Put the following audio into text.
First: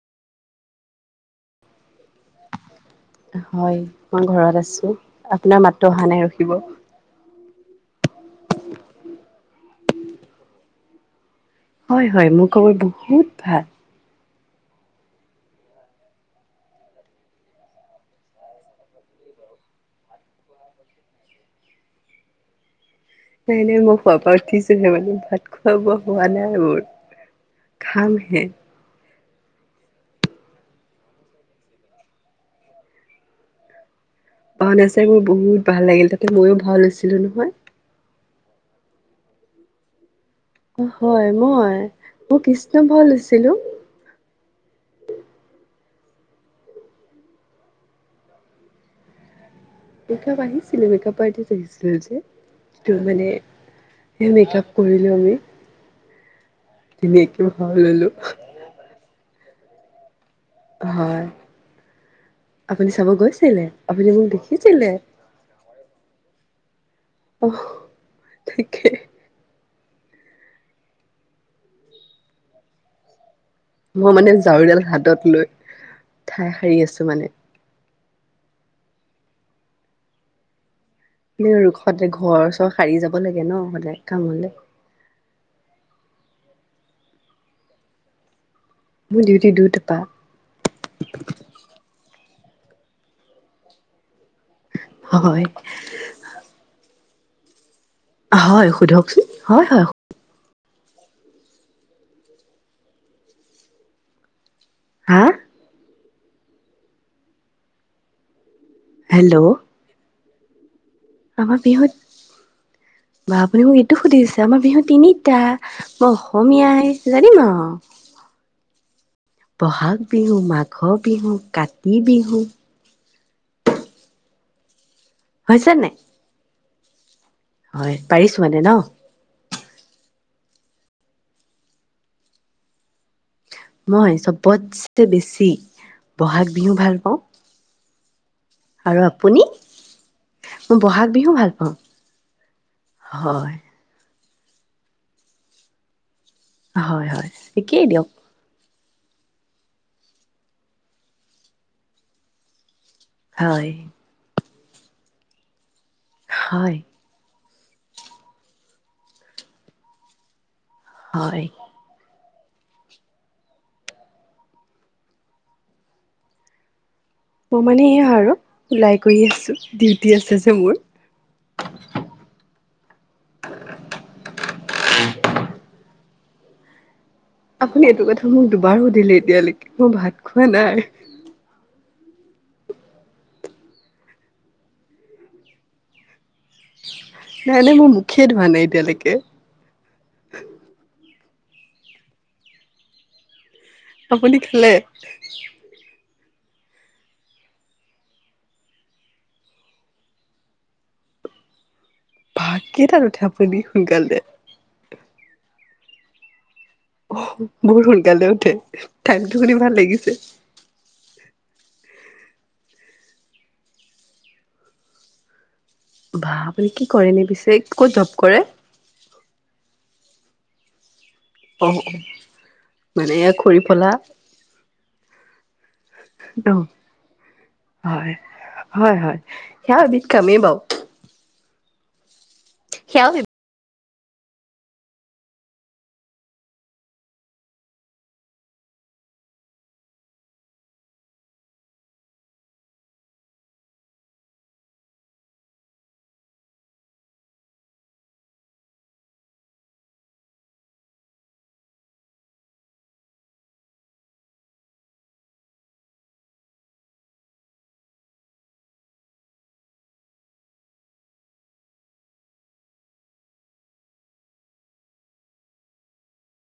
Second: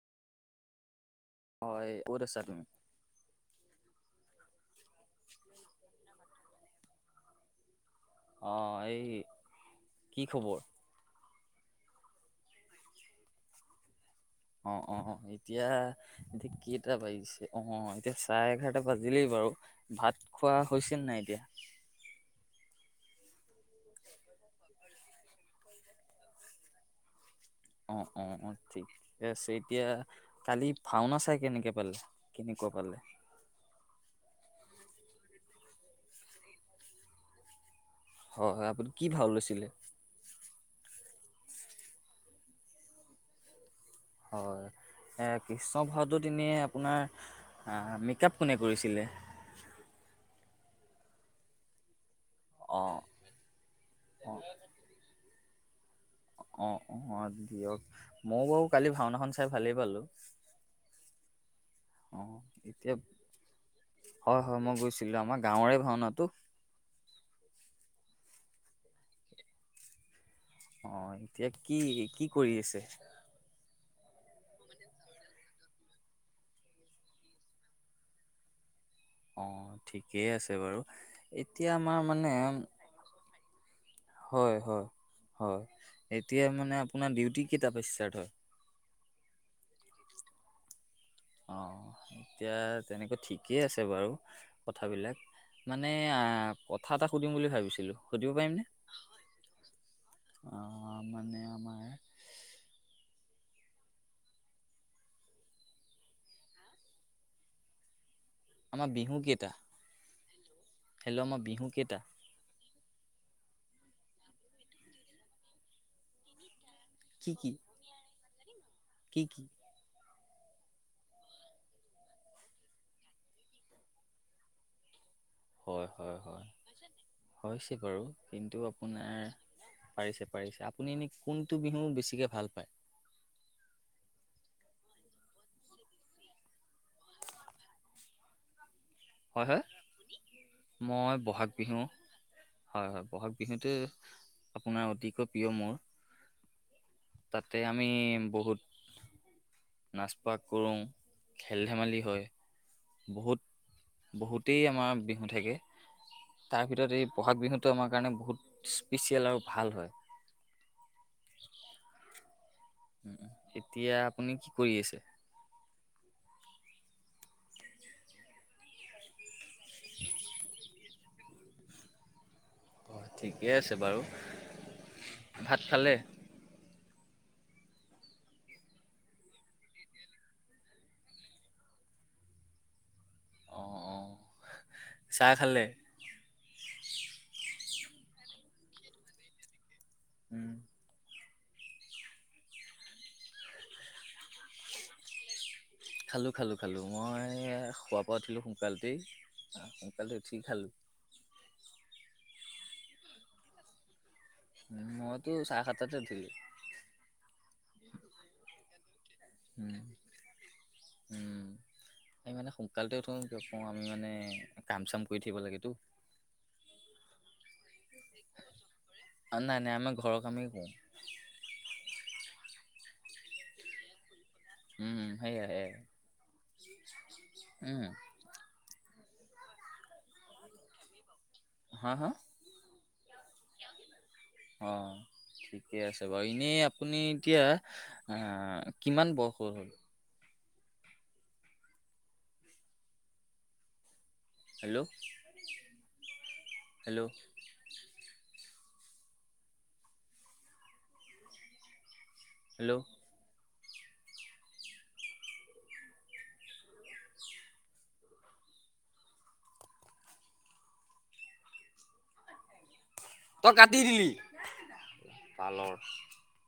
হয় কত আছা তুমি? হয় মই ঘৰত আছো আপোনাৰ মাতটো অহা নাই ৰখিব। অঁ এই কি খবৰ? হয় হয় মোৰ কবৰ বহুত ভাল অ অ এতিয়া এতিয়া ক এটা বাজিছে আহ এতিয়া চাহ এঘাৰটা বাজিলেই বাৰু ভাত খোৱা হৈছিল নাই এতিয়া। নাই নাই মই খোৱা পৰা উঠিছোহে মানে ভাত খোৱা বোৱা হোৱা নাই মোৰ। অ অ খামহে অ ঠিক ঠিক আছে এতিয়া, কালি ভাওনা চাই কেনেকে পালে কেনেকুৱা পালে? অ নাচাই মোৰ বহুত ভাল লাগিল তাতে ময়ো ভাল হৈছিলো নহয়। হয় হয় আপুনি কি ভাও লৈছিলে? হয় মই মই কৃষ্ণ ভাও লৈছিলো। হয় কৃষ্ণ ভাৰদূুত এনে আপোনাৰ মেকআপ কোনে কৰিছিলে মেকআপ আহিছিলে মেকআৰ্টিষ্ট আহিছিলে যে। অ ত মানে স মেক আপ কৰিলো আমি। অ অ ধুনীয়াকে ভাও দিয়ক ললো ময়ও বাৰু কালি ভাওনাখন ভালেই পালো হয়, আপুনি এতিয়া চাব গৈছিলে? আপুনি মোক হয় হয় মই দেখিছিলে? গৈছিলো আমাৰ গাঁৱৰে ভাওনাটো অহ, তাকে অ', এতিয়া কি কি কৰি আছে? মই মানে ঝাৰুডাল হাতত লৈ ঠাই সাৰি আছো মানে। অ', ঠিকেই আছে বাৰু। এতিয়া আমাৰ ৰোখতে মানে ঘৰ চৰ সাৰি যাব লাগে ন? [unintelligible] হয়, হয়, হয়। এতিয়া মানে আপোনাৰ ডিউটি কেইটাৰ পৰা ষ্টাৰ্ট হয়? মোৰ ডিউটি দুটপা। অ', এতিয়া তেনেকুৱা ঠিকেই আছে বাৰু। কথাবিলাক হয় মানে আহ, কথা এটা সুধিম বুলি ভাবিছিলোঁ। সুধিব পাৰিমনে হয়, সোধকচোন হয়, হয়। অ মানে আমাৰ হা আমাৰ হেল্ল' বিহুকেইটা? হেল্ল, ম আমাৰ বিহু বিহুত কেইটা? বা আপুনি মোক এইটো সুধিছে আমাৰ বিহু তিনিটা মই অসমীয়া ই কি জানিম কি আউ কি কি বহাগ বিহু, মাঘৰ বিহু, কাতি বিহু। হৈছে হয় নে? হয় হয় হৈছে বাৰু কিন্তু ন আপোনাৰ পাৰিছে, পাৰিছে আপুনি এনে কোনটো বিহু বেছিকে ভাল পায়? মই চবতছে বেছি বহাগ বিহু ভাল পাওঁ। আৰু আপুনি হয়, হয় মই বহাগ বিহু হয়, হয় বহাগ বিহুটো আপোনাৰ অতিকৈ প্ৰিয় মোৰ। হয়, হয় একেই দিয়ক। নাচপাগ কৰো, খেল ধেমালি হয়। বহুত হয়। বহুতেই আমাৰ বিহু থাকে। তাৰ হয়, ভিতৰত এই বহাগ বিহুত, ত' আমাৰ কাৰণে বহুত স্পেচিয়েল আৰু ভাল হয়। হয়। উম, এতিয়া আপুনি কি কৰি আছে? মই মানে এয়া আৰু ওলাই গৈয়ে আছো। ডিউটি আছে যে, মোৰ। অ', ঠিকে আছে বাৰু। ভাত খালে? আপুনি এইটো কথা মোক দুবাৰো সুধিলে এতিয়ালৈকে, মই ভাত খোৱা নাই? অ', -অ', চাহ খালে? নাই-নাই মোৰ মুখেই ধোৱা নাই এতিয়ালেকে। উম। আপুনি খালে? খালো-খালো-খালো, মই সুৱাৰ পৰা উঠিলো সোনকালতেই-সোনকালতে উঠি খালো। বাহ, কেইটাত উঠে আপুনি সোনকালে? মইতো চাৰে সাতটাতে উঠিলো। বৰ সোনকালে উঠে। টাইমটো শুনি ভাল উম লাগিছে। উম আমি মানে সোনকালতে উঠো আমি মানে কাম চাম কৰি থাকিব লাগেতো। বা, আপুনি কি কৰে এনে পিছে? ক'ত জব কৰে? অ নাই নাই আমাৰ ঘৰৰ কামেই কৰোঁ। অ', মানে এয়া খৰি ফলা। উম, সেইয়ায়ে ন উম। সেয়া‌ এবিধ কামেই বাউ। হা-হা, সেইয়া অ', ঠিকে আছে বাৰু এনেই আপুনি এতিয়া অহ কিমান বয়সৰ হ'ল? Hello, -hello. হেল্ল', তই কাটি দিলি বালৰ